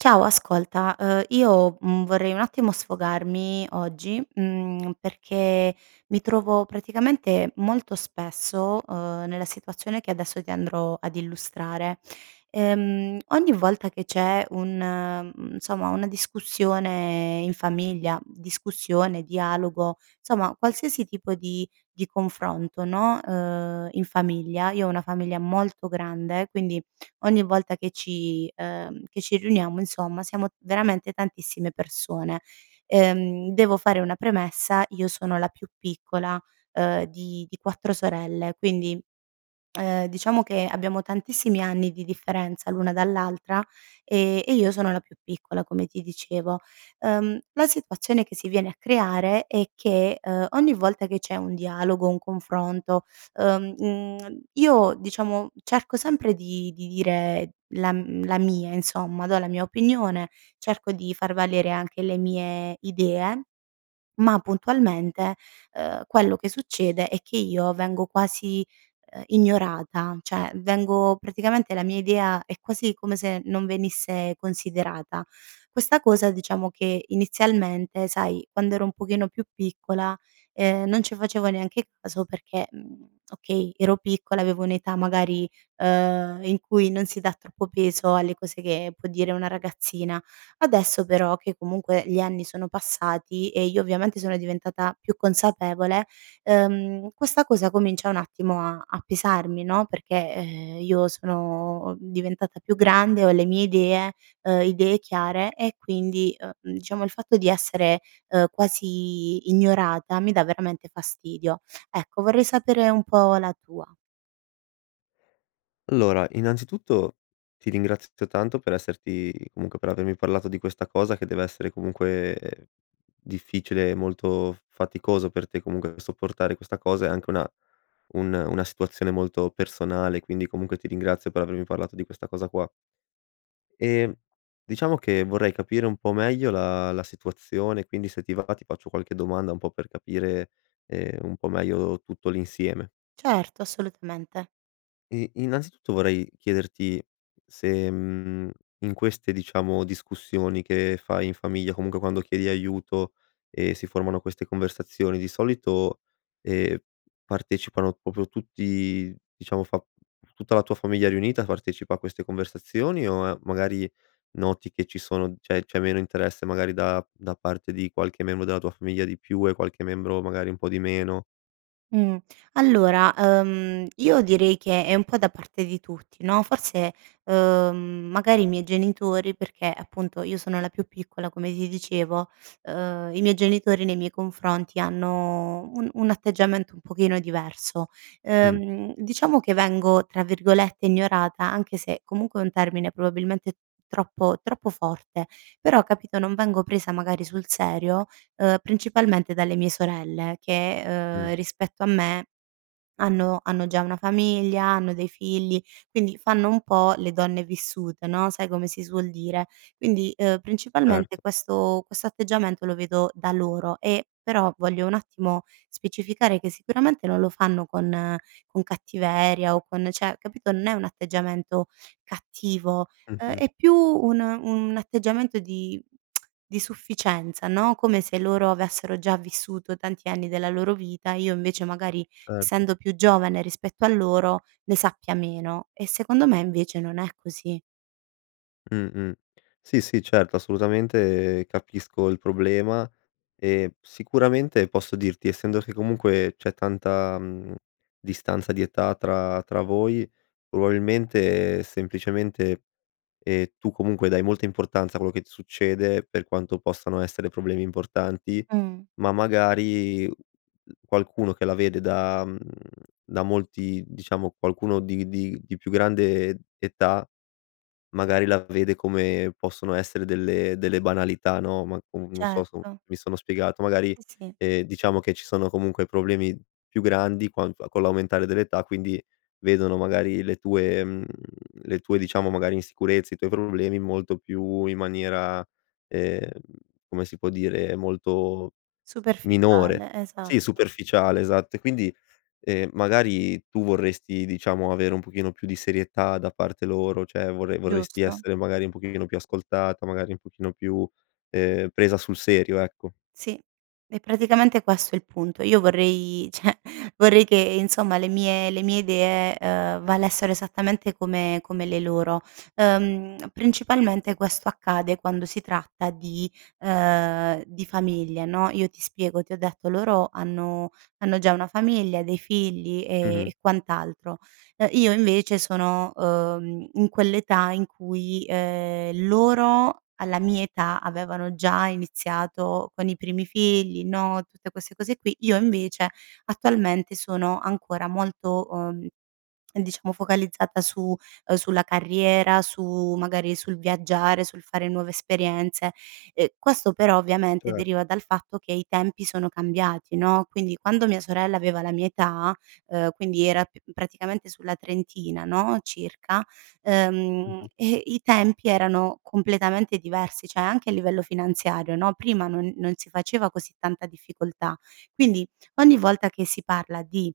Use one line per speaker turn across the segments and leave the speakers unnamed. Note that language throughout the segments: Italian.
Ciao ascolta, ehm, io, mhmm, vorrei un attimo sfogarmi oggi, mhmm, perché mi trovo praticamente molto spesso, uhm, nella situazione che adesso ti andrò ad illustrare. Ehm, ogni volta che c'è un mhmm, insomma una discussione in famiglia, discussione, dialogo, insomma qualsiasi tipo di di confronto, no, ehm, in famiglia io ho una famiglia molto grande, quindi ogni volta che ci, uhm, che ci riuniamo insomma siamo veramente tantissime persone. Ehm, devo fare una premessa, io sono la più piccola, uhm, di di 4 sorelle quindi, uhm, diciamo che abbiamo tantissimi anni di differenza l'una dall'altra, ehm, e io sono la più piccola come ti dicevo. Uhm, la situazione che si viene a creare è che, uhm, ogni volta che c'è un dialogo, un confronto, uhm, mhmm, io diciamo cerco sempre di di dire la m la mia, insomma, do la mia opinione, cerco di far valere anche le mie idee, ma puntualmente, uhm, quello che succede è che io vengo quasi, uhm, ignorata cioè, vengo praticamente la mia idea è quasi come se non venisse considerata. Questa cosa, diciamo, che inizialmente, sai, quando ero un pochino più piccola, ehm, non ci facevo neanche caso perché, mhmm, okay, ero piccola avevo un'età magari, uhm, in cui non si dà troppo peso alle cose che può dire una ragazzina; adesso, però che comunque gli anni sono passati e io, ovviamente, sono diventata più consapevole, uhm, questa cosa comincia un attimo a a pesarmi, no, perché, eh, io sono diventata più grande, ho le mie idee, uhm, idee chiare e quindi, uhm, diciamo il fatto di essere, uhm, quasi ignorata mi dà veramente fastidio. Ecco, vorrei sapere un po' la tua.
Allora, innanzitutto ti ringrazio t tanto per esserti comunque per avermi parlato di questa cosa che dev'essere comunque difficile e molto f faticoso per te, comunque, sopportare questa cosa è anche una un una situazione molto personale. Quindi, comunque, ti ringrazio per avermi parlato di questa cosa qua. E diciamo che vorrei capire un po' meglio la la situazione; quindi se ti va va ti faccio qualche domanda un po' per capire, ehm, un po' meglio tutto l'insieme.
Certo, assolutamente.
E innanzitutto, vorrei chiederti se, mhmm, in queste, diciamo, discussioni che fai in famiglia, comunque quando chiedi aiuto e si formano queste conversazioni, di solito, ehm, partecipano proprio tutti, diciamo, fa tutta la tua famiglia riunita partecipa a queste conversazioni? O magari noti che ci sono cioè, c'è meno interesse, magari da da parte di qualche membro della tua famiglia di più, e qualche membro magari un po' di meno?
Mh, allora, uhm, io direi che è un po' da parte di tutti no, forse, uhm, magari i miei genitori perché appunto io sono la più piccola, come ti dicevo, uhm, i miei genitori nei miei confronti hanno un un atteggiamento un pochino diverso.
Mh.
Ehm, diciamo che vengo tra virgolette "ignorata" anche se, comunque è un termine probabilmente troppo troppo forte, però, capito, non vengo presa magari sul serio, uhm, principalmente dalle mie sorelle che,
Mh.
uhm, rispetto a me hanno hanno già una famiglia, hanno dei figli, quindi fanno un po' le donne vissute no, sai come si suol dire. Quindi, uhm, principalmente
Erto.
questo questo atteggiamento lo vedo da loro, e, però, voglio un attimo specificare che sicuramente non lo fanno con con cattiveria o con cioè capito, n è un atteggiamento cattivo, uhm,
Mh-mh.
è più un un atteggiamento di di sufficienza, no, come se loro avessero già vissuto, tanti anni della loro vita, io invece, magari,
Certo.
essendo più giovane rispetto a loro, ne sappia meno e secondo me, invece non è così.
Mh-mh, sì, sì, certo, assolutamente, capisco il problema, e sicuramente posso dirti, essendo che comunque c'è tanta, mhmm, distanza di età tra tra voi, probabilmente semplicemente e tu comunque dai molta importanza a quello che ti succede, per quanto possano essere problemi importanti,
Mh.
ma magari u qualcuno che la vede da mhmm, da molti diciamo qualcuno di di di più grande età, magari la vede come possono essere delle delle banalità no, ma comu non so so
Certo.
mi sono spiegato, magari,
Sì.
ehm, diciamo che ci sono comunque problemi più grandi, quanto con l'aumentare dell'età, quindi vedono magari le tue, mhmm, le tue, diciamo, magari, insicurezze, i tuoi problemi molto più in maniera ehm, come si può dire? Molto minore.
Superficiale,
Sì,
esatto.
superficiale, esatto e quindi, ehm, magari tu vorresti, diciamo, avere un pochino più di serietà da parte loro? Cioè vorre vorresti
Giusto.
essere, magari, un pochino più ascoltata? Magari un pochino più, ehm, presa sul serio? Ecco.
Sì, è praticamente questo il punto. Io vorrei cioè vorrei che insomma le mie le mie idee, uhm, valessero esattamente come come le loro. Uhm, principalmente questo accade quando si tratta di ehm, di famiglia, no, io ti spiego ti ho detto loro hanno hanno già una famiglia, dei figli e
Mh-mh.
e quant'altro. Uhm, io invece sono, uhm, in quell'età in cui ehm, loro, alla mia età avevano già iniziato con i primi figli, no, tutte queste cose qui, io invece attualmente sono ancora molto, uhm, diciamo focalizzata su uhm, sulla carriera, su magari sul viaggiare, sul fare nuove esperienze, ehm, questo però, ovviamente,
Cer
deriva dal fatto che i tempi sono cambiati no, quindi quando mia sorella aveva la mia età, uhm, quindi era p praticamente sulla trentina, no, circa, ehm,
Mh-mh.
e i tempi erano completamente diversi, cioè anche a livello finanziario no, prima non non si faceva così tanta difficoltà. Quindi ogni volta che si parla di: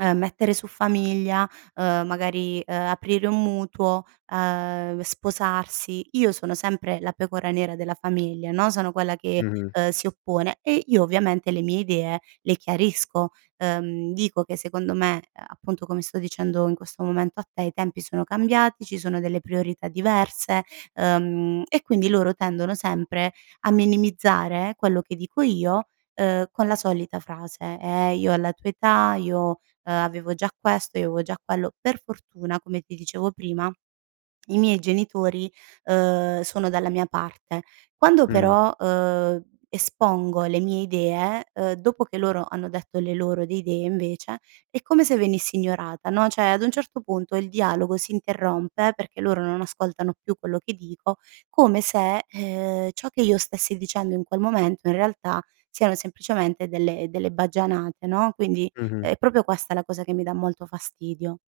ehm, mettere su famiglia, uhm, magari, uhm, aprire un mutuo, uhm, sposarsi, io sono sempre la pecora nera della famiglia, no. Sono quella che,
Mh-mh.
uhm, si oppone e io ovviamente le mie idee le chiarisco, uhm, dico che secondo me, uhm, appunto, come sto dicendo in questo momento a te, i tempi sono cambiati, ci sono delle priorità diverse, uhm, e quindi loro tendono sempre a minimizzare quello che dico io, uhm, con la solita frase: "Eh io alla tua età... io, uhm, avevo già questo, io avevo già quello." Per fortuna, come ti dicevo prima, i miei genitori, uhm, sono dalla mia parte. Quando
Mh-mh.
però, uhm, espongo le mie idee, uhm, dopo che loro hanno detto le loro di idee invece, è come se venisse ignorata no, cioè ad un certo punto il dialogo si interrompe, perché loro non ascoltano più quello che dico, come se, ehm, ciò che io stessi dicendo in quel momento, in realtà, siano semplicemente delle delle baggianate no, quindi
Mh-mh.
è proprio questa la cosa che mi dà molto fastidio.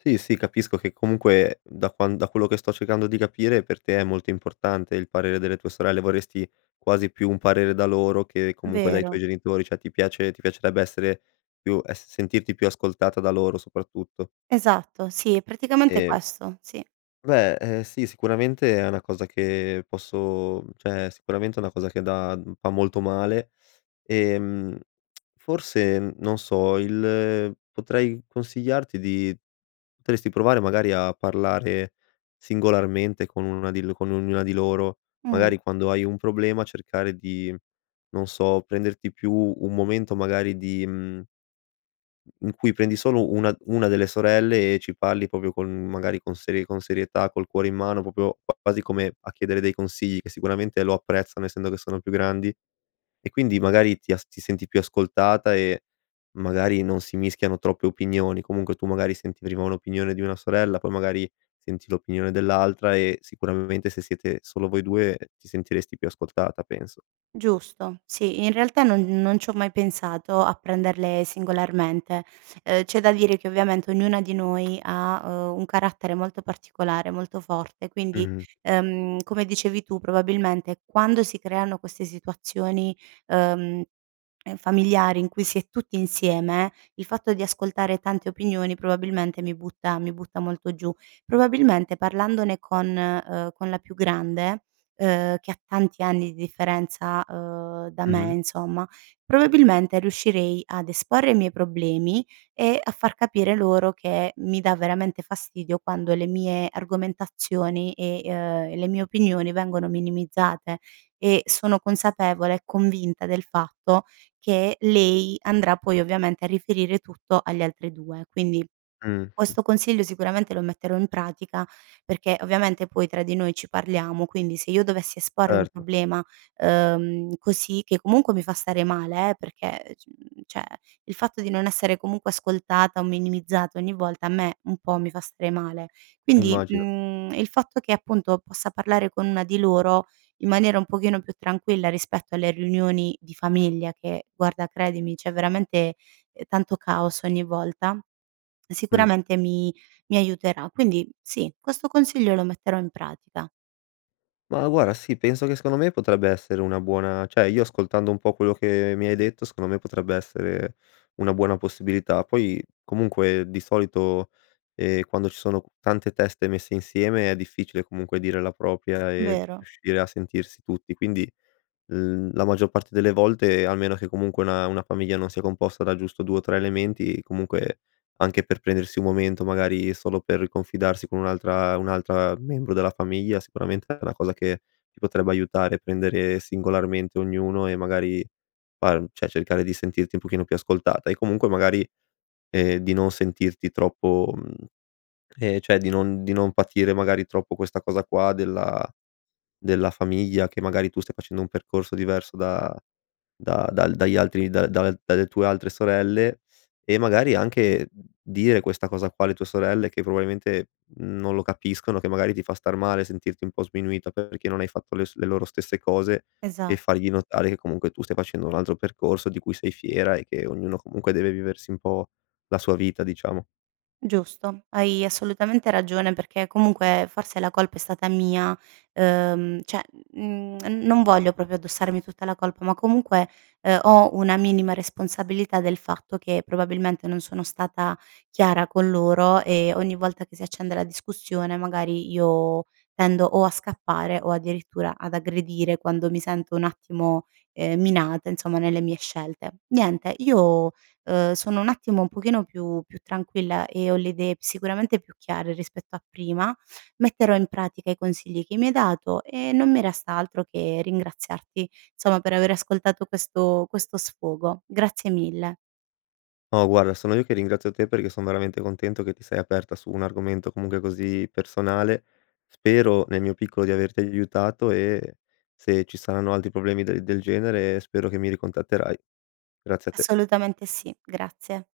Sì, sì, capisco che comunque da quan da quello che sto cercando di capire, per te è molto importante il parere delle tue sorelle, vorresti quasi più un parere da loro che, comunque, dai tuoi
Vero.
genitori, cioè ti piace ti piacerebbe essere più es sentirti più ascoltata da loro, soprattutto.
Esatto, sì, è praticamente
Ehm
questo, sì.
Beh, ehm, sì, sicuramente è una cosa che posso, mhmm, cioè sicuramente è una cosa che da mhmm, fa molto male, e, mhmm, forse, n non so, il potrei consigliarti di potresti provare magari a parlare singolarmente con 1 di l con ognuna di loro,
Mh.
magari quando hai un problema, cercare di, non so, prenderti più un momento magari di mhmm, in cui prendi solo una una delle sorelle, e ci parli proprio con magari, con serie con serietà, col cuore in mano, proprio q quasi come a chiedere dei consigli, che sicuramente lo apprezzano, essendo che sono più grandi, e quindi magari ti as ti senti più ascoltata, e magari non si mischiano troppe opinioni. Comunque tu, magari, senti prima un'opinione di una sorella, poi magari senti l'opinione dell'altra e sicuramente se siete solo voi 2, ti sentiresti più ascoltata, penso.
Giusto. Sì, in realtà non non c'ho mai pensato, a prenderle singolarmente. Uhm, c'è da dire che ovviamente ognuna di noi ha, uhm, un carattere molto particolare, molto forte quindi,
Mh-mh.
ehm, come dicevi tu probabilmente quando si creano queste situazioni, uhm, ehm, familiari, in cui si è tutti insieme, il fatto di ascoltare tante opinioni probabilmente mi butta mi butta molto giù. Probabilmente parlandone con, uhm, con la più grande, uhm, che ha tanti anni di differenza, uhm, da me
Mh-mh.
insomma, probabilmente riuscirei ad esporre i miei problemi e a far capire loro che mi dà veramente fastidio, quando le mie argomentazioni e uhm, e le mie opinioni vengono minimizzate, e sono consapevole e convinta del fatto che lei andrà poi, ovviamente, a riferire tutto alle altre 2. Quindi,
Mh, mh.
questo consiglio sicuramente lo metterò in pratica, perché ovviamente poi tra di noi ci parliamo, quindi se io dovessi esporre un
Erto.
problema, uhm, così, che comunque mi fa stare male, perché c cioè, il fatto di non essere comunque ascoltata o minimizzata ogni volta, a me, un po', mi fa stare male. Quindi,
Immagino.
mhmm, il fatto che appunto possa parlare con 1 di loro, in maniera un pochino più tranquilla, rispetto alle riunioni di famiglia, che guarda, credimi, c'è veramente, ehm, tanto caos ogni volta,
Mh.
sicuramente mi mi aiuterà. Quindi sì, questo consiglio lo metterò in pratica.
Ma guarda, sì, penso che secondo me potrebbe essere una buona cioè io ascoltando un po' quello che mi hai detto, secondo me potrebbe essere una buona possibilità. Poi comunque, di solito, ehm, quando ci sono tante teste messe insieme, è difficile comunque dire la propria e
Vero.
riuscire a sentirsi tutti. Quindi l la maggior parte delle volte, almeno che comunque una una famiglia non sia composta da giusto 2 o 3 elementi, comunque, anche per prendersi un momento magari solo per confidarsi con un'altra un'altra membro della famiglia, sicuramente è una cosa che ti potrebbe aiutare. Prendere singolarmente ognuno e, magari, far cioè cercare di sentirti un pochino più ascoltata e comunque, magari, ehm, di non sentirti troppo mhmm, ehm, cioè di non di non patire, magari troppo, questa cosa qua della della famiglia, che magari tu stai facendo un percorso diverso, da da dal dagli altri dal dal dalle tue altre sorelle, e magari anche dire questa cosa qua alle tue sorelle, che probabilmente non lo capiscono, che magari ti fa star male, sentirti un po' sminuita, perché non hai fatto le s le loro stesse cose, e
Esat
fargli notare che comunque tu stai facendo un altro percorso, di cui sei fiera, e che ognuno comunque deve viversi un po' la sua vita, diciamo.
Giusto. Hai assolutamente ragione, perché comunque forse la colpa è stata mia, uhm, cioè n n non voglio proprio addossarmi tutta la colpa, ma comunque, ehm, ho una minima responsabilità del fatto che, probabilmente, non sono stata chiara con loro, e ogni volta che si accende la discussione magari io tendo, o a scappare, o addirittura ad aggredire, quando mi sento un attimo, ehm, minata, insomma nelle mie scelte. Niente, io, uhm, sono un attimo, un pochino più più tranquilla, e ho le idee sicuramente più chiare rispetto a prima, metterò in pratica i consigli che mi hai dato, e non mi resta altro che ringraziarti, insomma, per aver ascoltato questo questo sfogo. Grazie mille.
No guarda, sono io che ringrazio te, perché son veramente contento, che ti sei aperta su un argomento comunque così personale, spero, nel mio piccolo, di averti aiutato e se ci saranno altri problemi del del genere, spero che mi ricontatterai. Grazie a te.
Assolutamente sì. Grazie.